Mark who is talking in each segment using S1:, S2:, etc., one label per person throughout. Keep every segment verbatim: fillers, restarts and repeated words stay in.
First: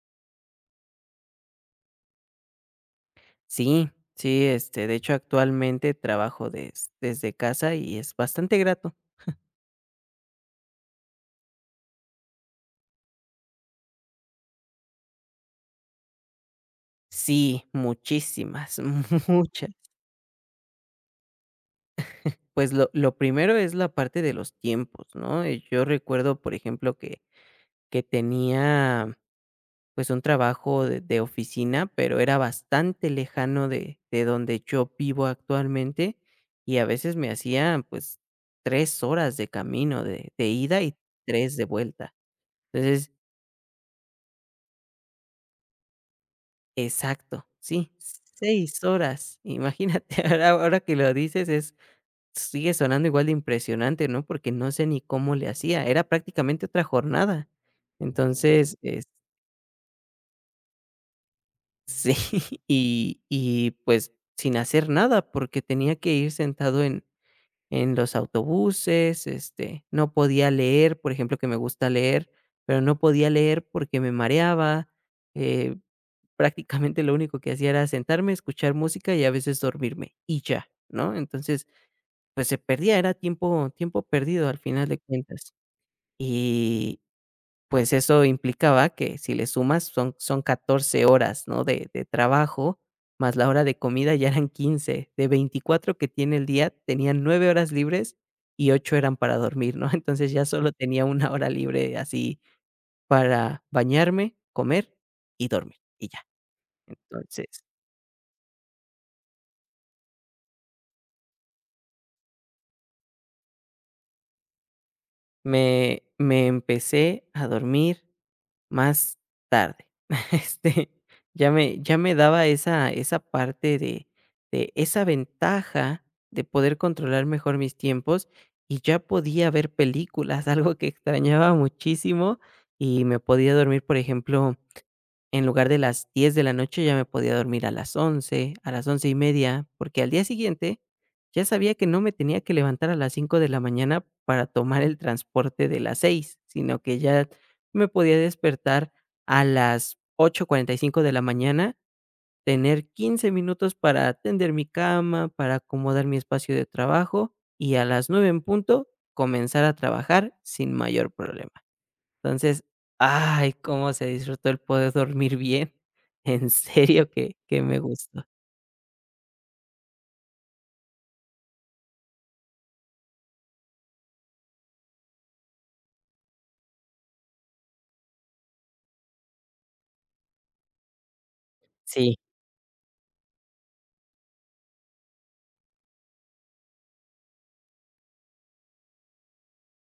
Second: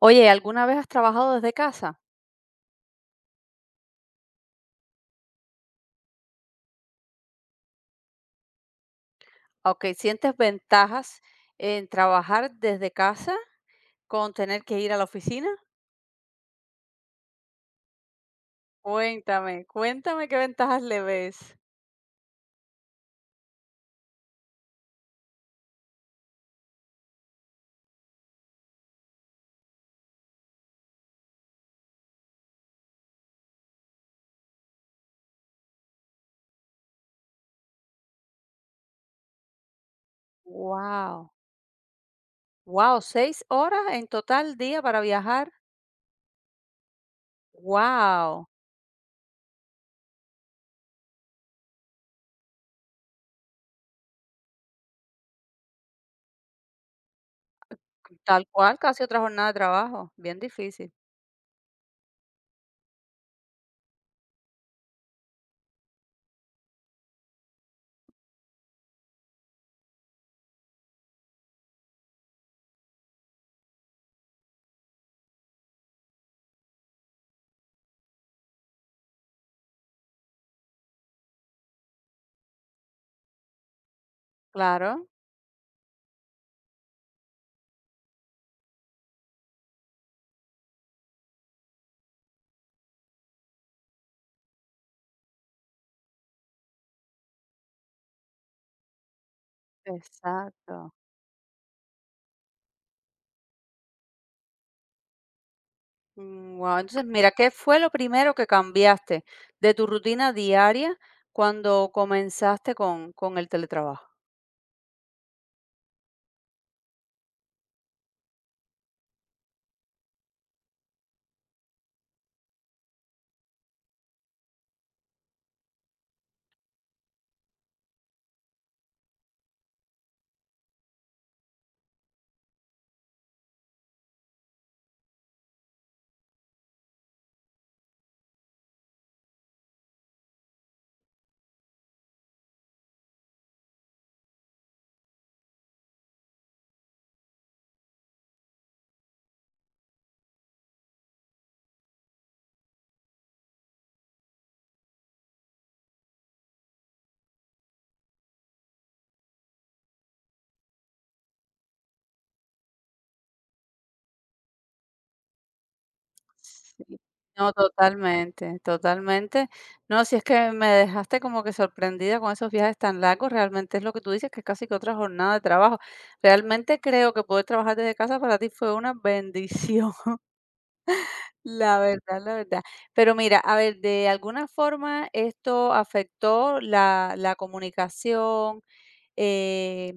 S1: Oye, ¿alguna vez has trabajado desde casa?
S2: Sí, sí, este, de hecho, actualmente trabajo des desde casa y es bastante grato.
S1: Ok, ¿sientes ventajas en trabajar desde casa con tener que ir a la oficina?
S2: Sí, muchísimas,
S1: Cuéntame,
S2: muchas.
S1: cuéntame qué ventajas le ves.
S2: Pues lo lo primero es la parte de los tiempos, ¿no? Eh, yo recuerdo, por ejemplo, que que tenía, pues, un trabajo de de oficina, pero era bastante lejano de de donde yo vivo actualmente, y a veces me hacía, pues, tres horas de camino de de ida y
S1: Wow,
S2: tres de vuelta.
S1: wow,
S2: Entonces...
S1: seis horas en total día para viajar.
S2: Exacto, sí,
S1: Wow,
S2: seis horas. Imagínate, ahora ahora que lo dices es sigue sonando igual de impresionante, ¿no? Porque no sé ni cómo le hacía, era prácticamente otra jornada. No.
S1: tal
S2: Entonces,
S1: cual,
S2: eh,
S1: casi otra jornada de trabajo, bien difícil.
S2: sí, y y, pues, sin hacer nada, porque tenía que ir sentado en en los autobuses, este, no podía leer, por ejemplo, que me gusta leer, pero no podía leer porque me mareaba, eh, prácticamente lo único que hacía era sentarme, escuchar música y a veces dormirme y ya, ¿no? Entonces, pues se perdía, era tiempo tiempo perdido al final de
S1: Claro,
S2: cuentas. Y pues eso implicaba que si le sumas son son catorce horas, ¿no?, de de trabajo, más la hora de comida ya eran quince. De veinticuatro que tiene el día, tenían nueve horas libres y ocho eran para dormir, ¿no? Entonces ya solo
S1: exacto.
S2: tenía una hora libre así para bañarme, comer y dormir, y ya.
S1: Mm, Wow, entonces mira, ¿qué
S2: Entonces,
S1: fue lo primero que cambiaste de tu rutina diaria cuando comenzaste con, con el teletrabajo?
S2: me me empecé a dormir más tarde. Este, ya me ya me daba esa esa parte de de esa ventaja de poder controlar mejor mis tiempos, y ya podía ver películas, algo que extrañaba muchísimo, y me podía dormir, por ejemplo, en lugar de las diez de la noche ya me podía dormir a las once, a las once y media, porque al día siguiente ya sabía que no me tenía que levantar a las cinco de la mañana para tomar el transporte de las seis, sino que ya me podía despertar a las ocho cuarenta y cinco de la mañana, tener quince minutos para tender mi cama, para acomodar mi espacio de trabajo y a las nueve en punto comenzar a trabajar sin mayor problema. Entonces, ay, cómo se disfrutó el poder dormir bien. En
S1: Sí.
S2: serio que
S1: No,
S2: que me gustó.
S1: totalmente, totalmente. No, si es que me dejaste como que sorprendida con esos viajes tan largos, realmente es lo que tú dices, que es casi que otra jornada de trabajo. Realmente creo que poder trabajar desde casa para ti fue una bendición, la
S2: Sí,
S1: verdad, la verdad. Pero mira, a ver, de alguna forma esto afectó la, la comunicación. eh,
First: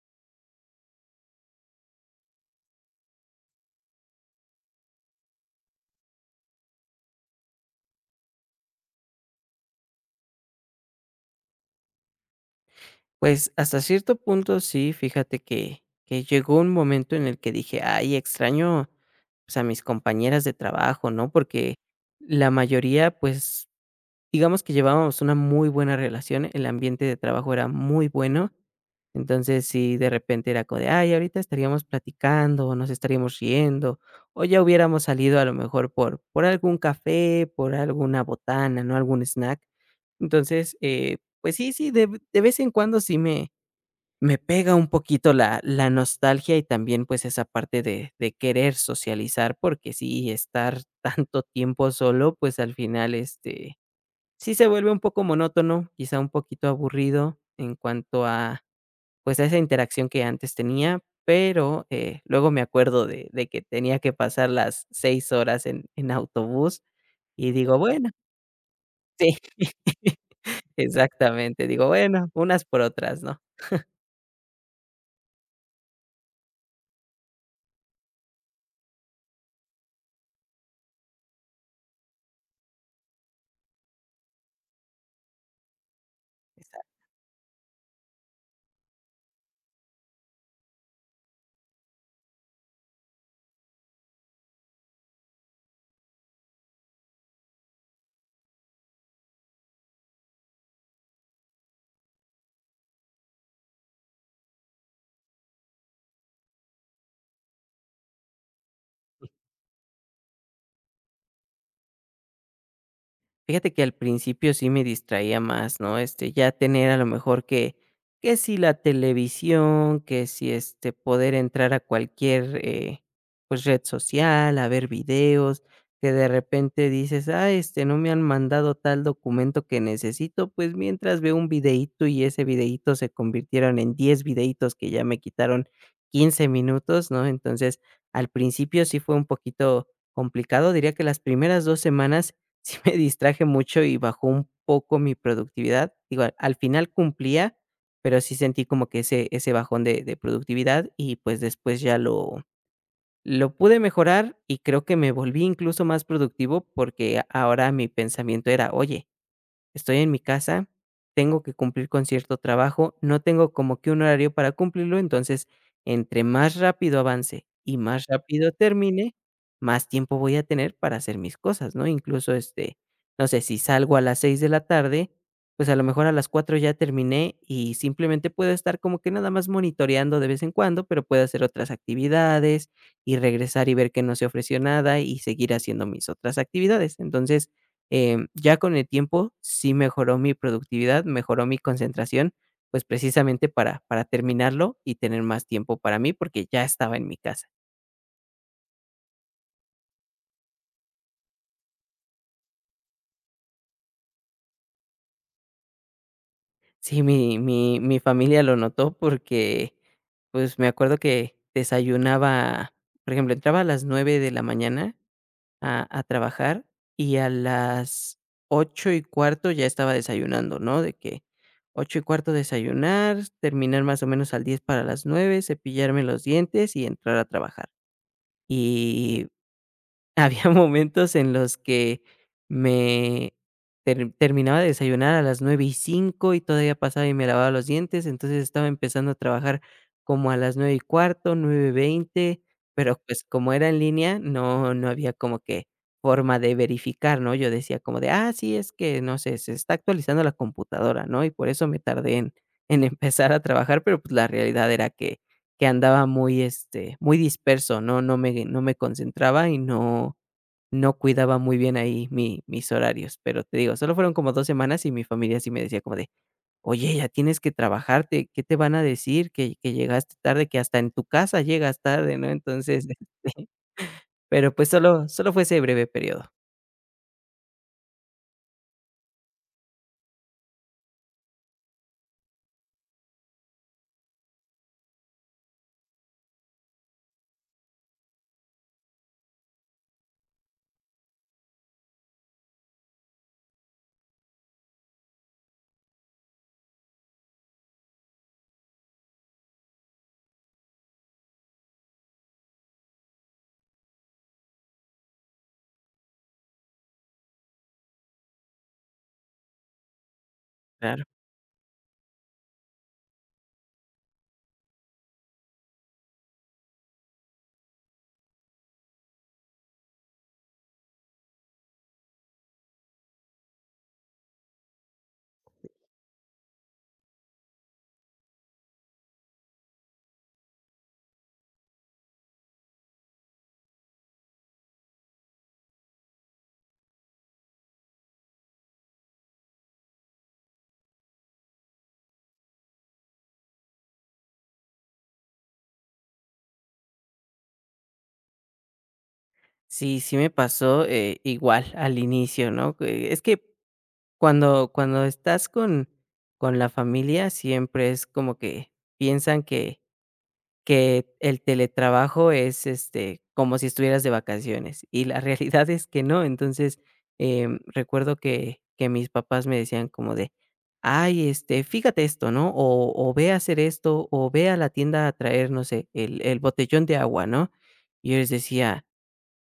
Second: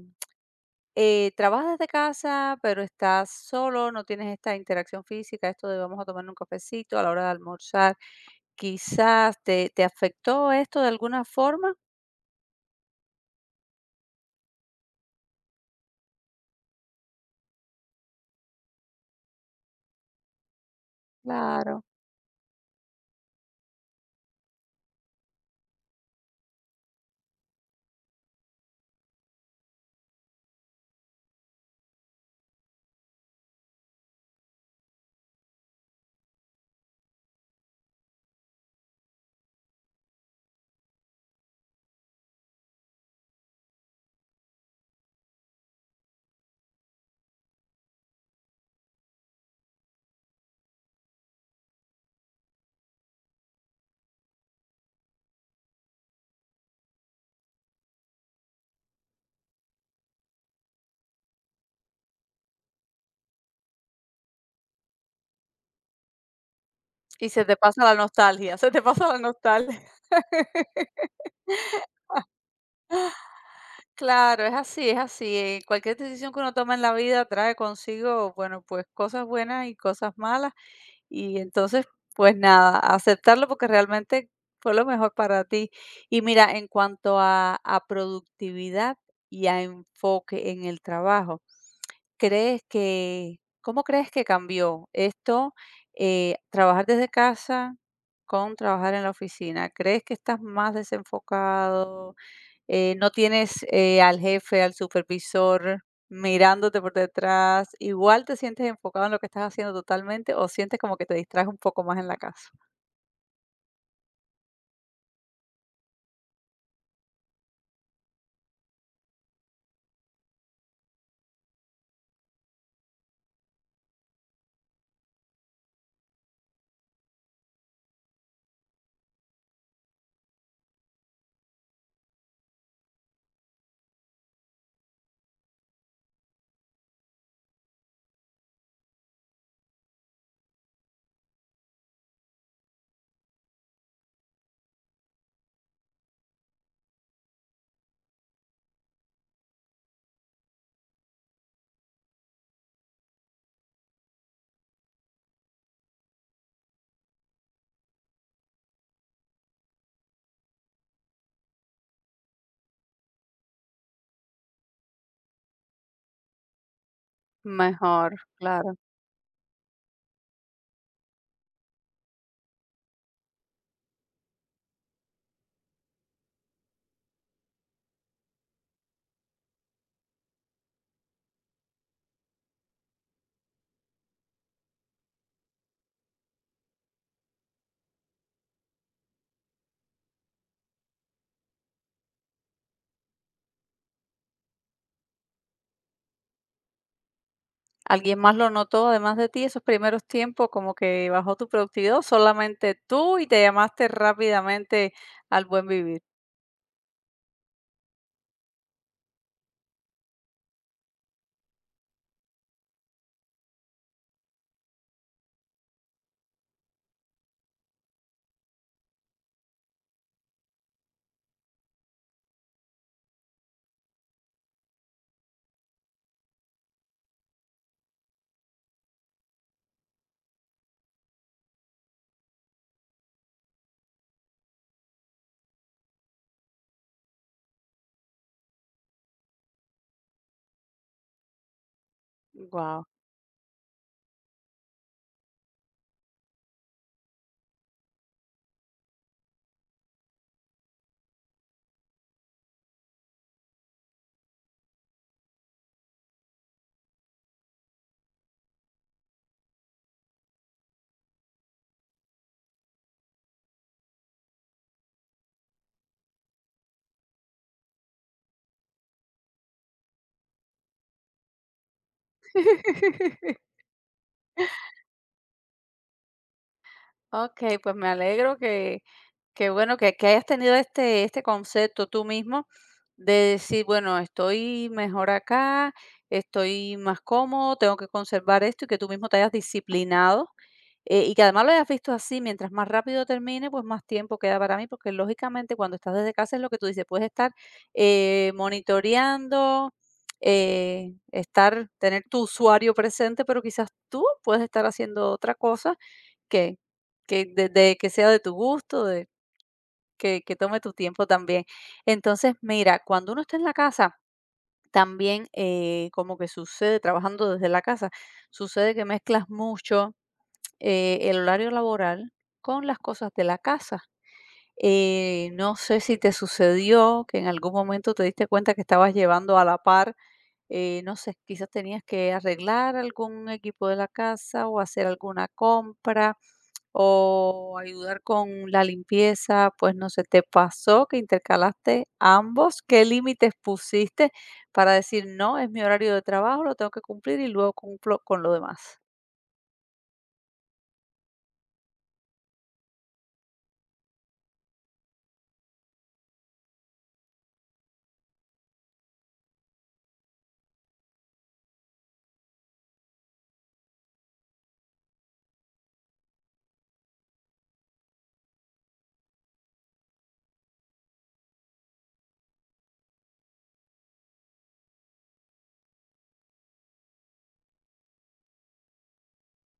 S1: eh, trabajas desde casa, pero estás solo, no tienes esta interacción física, esto de vamos a tomar un cafecito a la hora de almorzar. Quizás, ¿te te afectó esto de alguna forma?
S2: pues, hasta cierto punto sí, fíjate que que llegó un momento en el que dije: "Ay, extraño, pues, a mis compañeras de trabajo", ¿no? Porque
S1: Claro,
S2: la mayoría, pues, digamos que llevábamos una muy buena relación, el ambiente de trabajo era muy bueno. Entonces, si de repente era como de: "Ay, ahorita estaríamos platicando, o nos estaríamos riendo, o ya hubiéramos salido a lo mejor por por algún café, por alguna botana, ¿no?, algún snack". Entonces, eh, pues sí, sí, de de vez en cuando sí me me pega un poquito la la nostalgia y también, pues, esa parte de de querer socializar, porque sí, estar tanto tiempo solo, pues, al final, este, sí se vuelve un poco monótono, quizá un poquito aburrido en cuanto a pues, a esa interacción que antes tenía, pero, eh, luego me acuerdo de de que tenía que pasar las seis horas en en autobús
S1: y se
S2: y
S1: te
S2: digo:
S1: pasa la
S2: "Bueno",
S1: nostalgia, se te pasa la
S2: sí,
S1: nostalgia.
S2: exactamente, digo: "Bueno, unas por otras", ¿no?
S1: Claro, es así, es así, eh, cualquier decisión que uno toma en la vida trae consigo, bueno, pues, cosas buenas y cosas malas, y entonces, pues nada, aceptarlo porque realmente fue lo mejor para ti. Y mira, en cuanto a a productividad y a enfoque en el trabajo, ¿crees que, cómo crees que cambió esto, eh, trabajar desde casa con trabajar en la oficina? ¿Crees que estás más desenfocado? Eh, ¿no tienes eh, al jefe, al supervisor mirándote por detrás? ¿Igual te sientes enfocado en lo que estás haciendo totalmente o sientes como que te distraes un poco más en la casa?
S2: Fíjate que al principio sí me distraía más, ¿no? Este, ya tener a lo mejor que que si la televisión, que si, este, poder entrar a cualquier, eh, pues, red social, a ver videos, que de repente dices: "Ah, este, no me han mandado tal documento que necesito", pues, mientras veo un videíto y ese videíto se convirtieron en diez videítos que ya me quitaron quince minutos, ¿no? Entonces, al principio sí fue un poquito complicado, diría que las primeras dos semanas sí me distraje mucho y bajó un poco mi productividad. Digo, al al final cumplía, pero sí sentí como que ese ese bajón de de productividad y, pues, después ya lo lo pude mejorar y creo que me volví incluso más productivo porque ahora mi pensamiento era: "Oye, estoy en mi casa, tengo que cumplir con cierto trabajo, no tengo como que un horario para cumplirlo, entonces, entre más rápido avance y más
S1: Mejor,
S2: rápido
S1: claro.
S2: termine, más tiempo voy a tener para hacer mis cosas, ¿no? Incluso, este, no sé, si salgo a las seis de la tarde, pues a lo mejor a las cuatro ya terminé y simplemente puedo estar como que nada más monitoreando de vez en cuando, pero puedo hacer otras actividades y regresar y ver que no se ofreció nada y seguir haciendo mis otras actividades. Entonces, Em, ya con el tiempo sí mejoró mi productividad, mejoró mi concentración, pues, precisamente para para terminarlo y tener más tiempo para mí, porque ya estaba en mi casa.
S1: ¿Alguien más lo notó además de ti esos primeros tiempos, como que bajó tu productividad o solamente tú y te llamaste rápidamente al buen vivir?
S2: Sí, mi mi mi familia lo notó porque, pues, me acuerdo que desayunaba, por ejemplo, entraba a las nueve de la mañana a a trabajar y a las ocho y cuarto ya estaba desayunando, ¿no? De que ocho y cuarto desayunar, terminar más o menos al diez para las nueve, cepillarme los dientes y entrar a trabajar. Y había momentos en los que me ter terminaba de desayunar a las nueve y cinco y todavía pasaba y me lavaba los dientes, entonces estaba empezando a trabajar como a las nueve y cuarto, veinte.
S1: Guau.
S2: Pero, pues, como era en línea, no no había como que forma de verificar, ¿no? Yo decía como de: "Ah, sí, es que, no sé, se está actualizando la computadora", ¿no? Y por eso me tardé en en empezar a trabajar, pero, pues, la realidad era que que andaba muy, este, muy disperso, no no me no me concentraba y no no cuidaba muy bien ahí mi mis horarios, pero te digo, solo fueron como dos semanas y mi familia sí me decía como de: "Oye, ya tienes que trabajarte ¿qué te van a decir? Que que llegaste tarde, que hasta en tu casa llegas tarde", ¿no? Entonces, pero pues solo solo fue ese breve periodo.
S1: Okey, pues me alegro que. Qué bueno que, que hayas tenido este, este concepto tú mismo de decir, bueno, estoy mejor acá, estoy más cómodo, tengo que conservar esto y que tú mismo te hayas disciplinado, eh, y que además lo hayas visto así, mientras más rápido termine, pues más tiempo queda para mí, porque lógicamente cuando estás desde casa es lo que tú dices, puedes estar eh, monitoreando, eh, estar, tener tu usuario presente, pero quizás tú puedes estar haciendo otra cosa que, que, de- de- que sea de tu gusto, que, que tome tu
S2: Claro.
S1: tiempo también. Entonces, mira, cuando uno está en la casa, también eh, como que sucede, trabajando desde la casa, sucede que mezclas mucho eh, el horario laboral con las cosas de la casa. Eh, no sé si te sucedió que en algún momento te diste cuenta que estabas llevando a la par, eh, no sé, quizás tenías que arreglar algún equipo de la casa o hacer alguna compra o ayudar con la limpieza, pues no sé, te pasó que intercalaste ambos, ¿qué límites pusiste para decir, no, es mi horario de trabajo, lo tengo que cumplir y luego cumplo con lo demás?
S2: Sí, sí me pasó, eh, igual al inicio, ¿no? Que es que cuando cuando estás con con la familia siempre es como que piensan que que el teletrabajo es, este, como si estuvieras de vacaciones, y la realidad es que no. Entonces, em, recuerdo que que mis papás me decían como de: "Ay, este, fíjate esto, ¿no? O o ve a hacer esto, o ve a la tienda a traer, no sé, el el botellón de agua", ¿no? Y yo les decía:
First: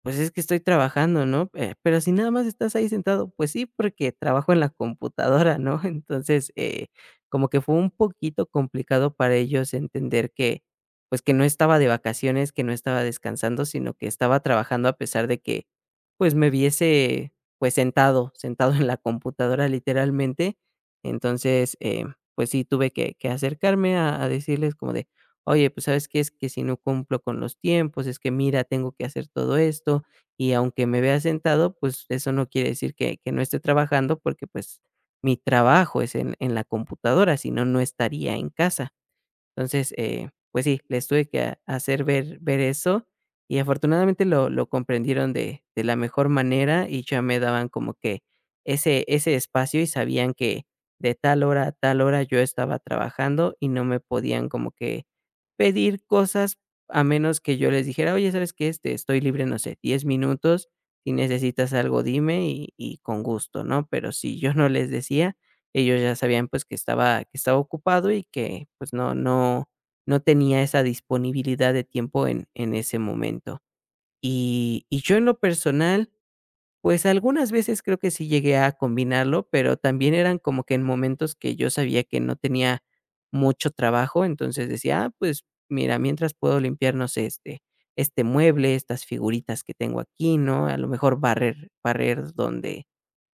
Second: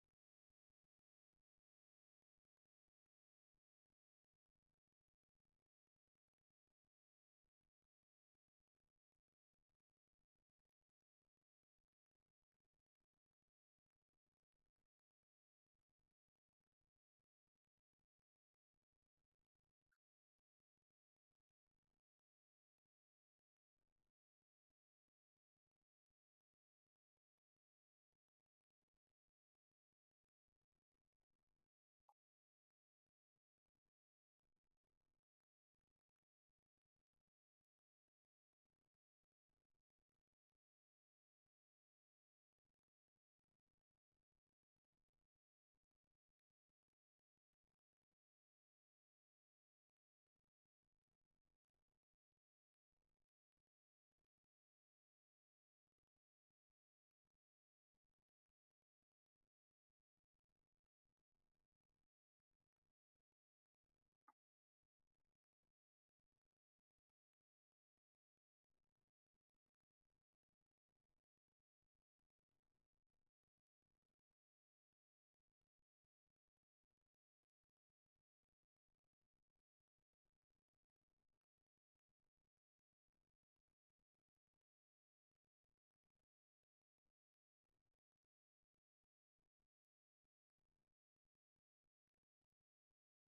S2: pues es que estoy trabajando, ¿no? Eh, pero si nada más estás ahí sentado, pues sí, porque trabajo en la computadora, ¿no? Entonces, eh, como que fue un poquito complicado para ellos entender que, pues que no estaba de vacaciones, que no estaba descansando, sino que estaba trabajando a pesar de que, pues me viese, pues sentado, sentado en la computadora literalmente. Entonces, eh, pues sí, tuve que, que acercarme a, a decirles como de, oye, pues sabes qué es que si no cumplo con los tiempos, es que mira, tengo que hacer todo esto y aunque me vea sentado, pues eso no quiere decir que, que no esté trabajando porque pues mi trabajo es en, en la computadora, si no, no estaría en casa. Entonces, eh, pues sí, les tuve que ha hacer ver ver eso, y afortunadamente lo lo comprendieron de de la mejor manera, y ya me daban como que ese ese espacio, y sabían que de tal hora a tal hora yo estaba trabajando, y no me podían como que pedir cosas, a menos que yo les dijera: "Oye, ¿sabes qué? Este, estoy libre, no sé, diez minutos, si necesitas algo, dime, y y con gusto", ¿no? Pero si yo no les decía, ellos ya sabían, pues, que estaba que estaba ocupado y que, pues, no no no tenía esa disponibilidad de tiempo en en ese momento. Y y yo en lo personal pues algunas veces creo que sí llegué a combinarlo, pero también eran como que en momentos que yo sabía que no tenía mucho trabajo, entonces decía, ah, pues mira, mientras puedo limpiar, no sé, este, este mueble, estas figuritas que tengo aquí, ¿no? A lo mejor barrer, barrer donde,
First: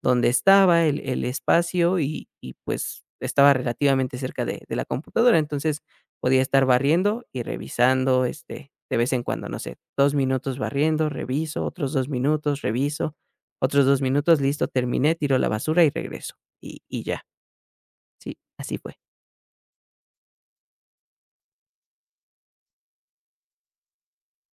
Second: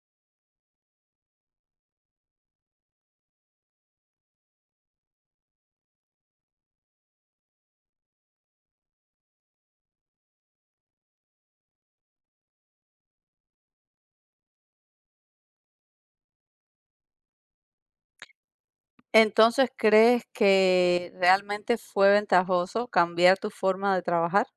S2: donde estaba el, el espacio y, y pues estaba relativamente cerca de, de la computadora, entonces podía estar barriendo y revisando, este, de vez en cuando, no sé, dos minutos barriendo, reviso, otros dos minutos, reviso otros dos minutos, listo, terminé, tiro la basura y regreso. Y y ya. Sí, así fue.
S1: Entonces, ¿crees que realmente fue ventajoso cambiar tu forma de trabajar?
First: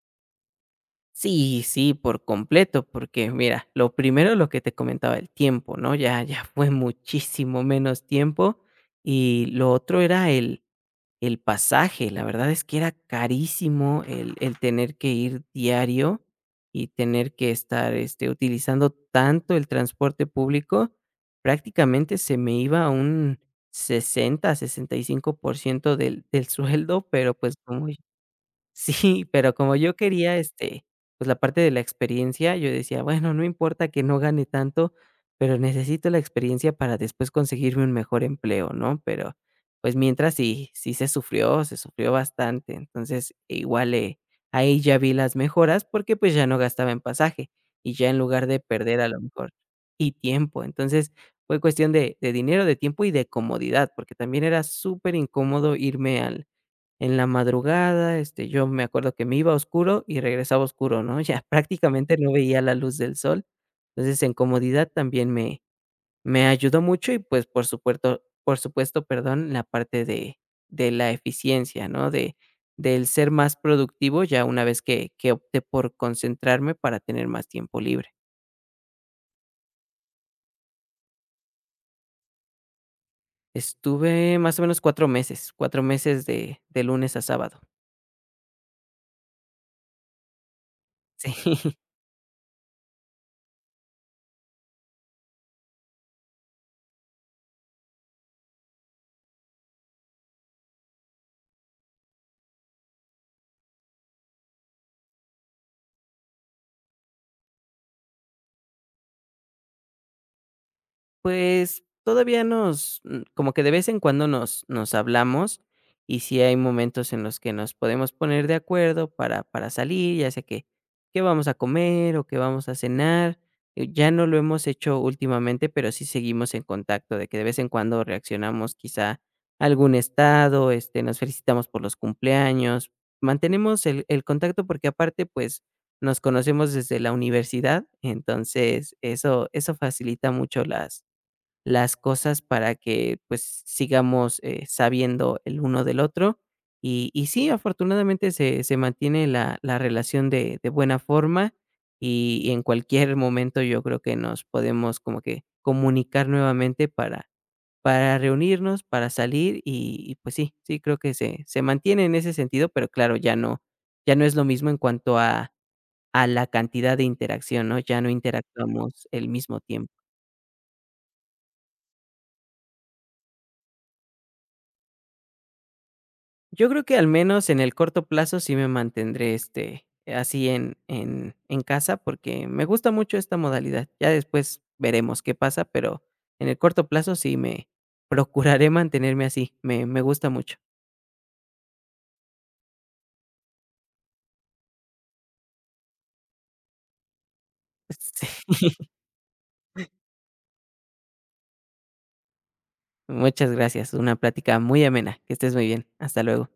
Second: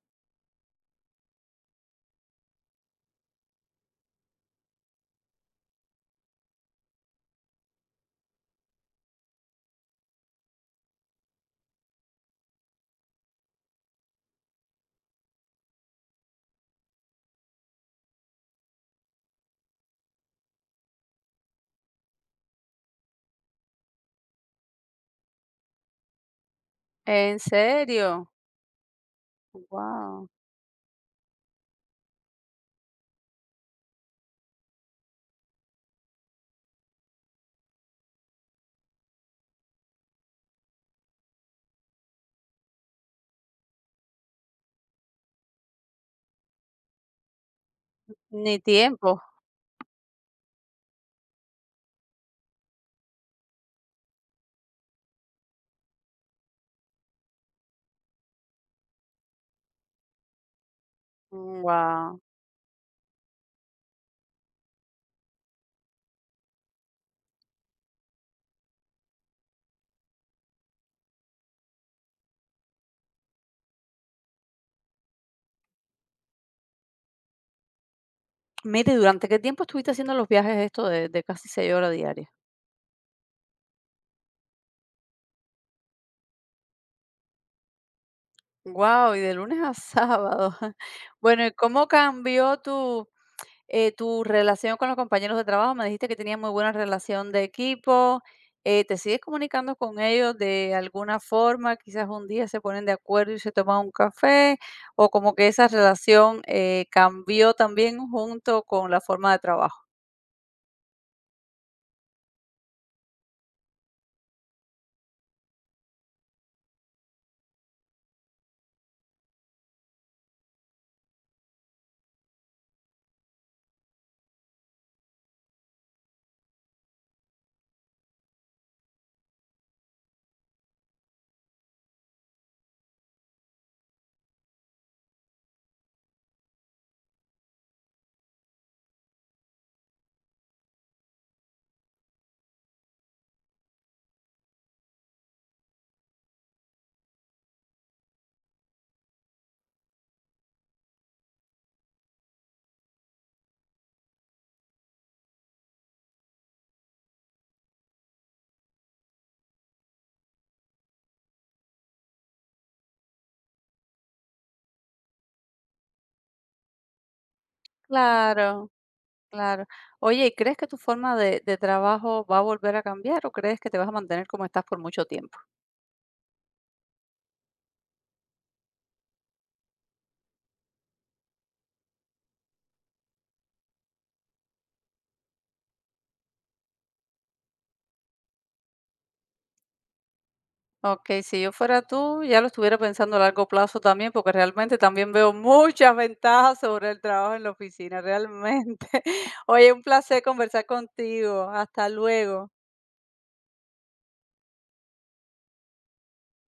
S2: Sí, sí, por completo, porque mira, lo primero, lo que te comentaba, el tiempo, ¿no? Ya ya fue muchísimo menos tiempo, y lo otro era el El pasaje, la verdad es que era carísimo el el tener que ir diario y tener que estar, este, utilizando tanto el transporte público, prácticamente se me iba un sesenta sesenta y cinco por ciento del del sueldo, pero,
S1: ¿En
S2: pues, como...
S1: serio?
S2: Sí, pero como yo
S1: Wow.
S2: quería, este, pues, la parte de la experiencia, yo decía: "Bueno, no importa que no gane tanto, pero necesito la experiencia para después conseguirme un mejor empleo", ¿no? Pero, pues, mientras sí sí se sufrió, se sufrió bastante. Entonces, igual, eh, ahí ya vi las mejoras porque, pues, ya no gastaba en pasaje y ya en lugar de
S1: Ni
S2: perder a lo
S1: tiempo.
S2: mejor y tiempo. Entonces, fue cuestión de de dinero, de tiempo y de comodidad, porque también era súper incómodo irme al en la madrugada, este, yo me acuerdo que me iba oscuro y regresaba oscuro, ¿no? Ya prácticamente
S1: Wow.
S2: no veía la luz del sol. Entonces, en comodidad también me me ayudó mucho y, pues, por supuesto, por supuesto, perdón, la parte de de la eficiencia, ¿no? De del ser más productivo ya una vez que que opté por concentrarme para tener más tiempo libre.
S1: Mire, ¿durante qué tiempo estuviste haciendo los viajes esto de, de casi seis horas diarias?
S2: Estuve más o menos cuatro meses, cuatro meses de de lunes a sábado.
S1: Wow, y de lunes a sábado. Bueno, ¿y
S2: Sí.
S1: cómo cambió tu, eh, tu relación con los compañeros de trabajo? Me dijiste que tenías muy buena relación de equipo. eh, ¿te sigues comunicando con ellos de alguna forma? Quizás un día se ponen de acuerdo y se toman un café, o como que esa relación eh, cambió también junto con la forma de trabajo.
S2: Pues, todavía nos mm, como que de vez en cuando nos nos hablamos, y sí hay momentos en los que nos podemos poner de acuerdo para para salir, ya sea que qué vamos a comer o qué vamos a cenar. Eh, ya no lo hemos hecho últimamente, pero sí seguimos en contacto, de que de vez en cuando reaccionamos quizá a algún estado, este, nos felicitamos por los cumpleaños, mantenemos el el contacto porque aparte, pues, nos conocemos desde la universidad, entonces eso eso facilita mucho las las cosas para que, pues, sigamos, eh, sabiendo el uno del otro. Y y sí, afortunadamente se se mantiene la la relación de de buena forma, y y en cualquier momento yo creo que nos podemos como que comunicar nuevamente para para reunirnos, para salir y y pues sí, sí creo que se se mantiene en ese sentido, pero claro, ya no ya no es lo mismo en cuanto a a la cantidad de interacción, ¿no? Ya no
S1: Claro,
S2: interactuamos el mismo
S1: claro.
S2: tiempo.
S1: Oye, ¿y crees que tu forma de, de trabajo va a volver a cambiar o crees que te vas a mantener como estás por mucho tiempo?
S2: Yo creo que al menos en el corto plazo sí me mantendré, este, así en en en casa, porque me gusta mucho esta modalidad. Ya después veremos qué pasa, pero en el corto plazo sí me procuraré mantenerme así, me me gusta mucho.
S1: Ok, si yo fuera tú, ya lo estuviera pensando a largo plazo también, porque realmente también veo muchas ventajas sobre el trabajo en la oficina, realmente.
S2: Sí.
S1: Oye, un placer conversar contigo. Hasta luego.
S2: Muchas gracias, una plática muy amena, que estés muy bien. Hasta luego.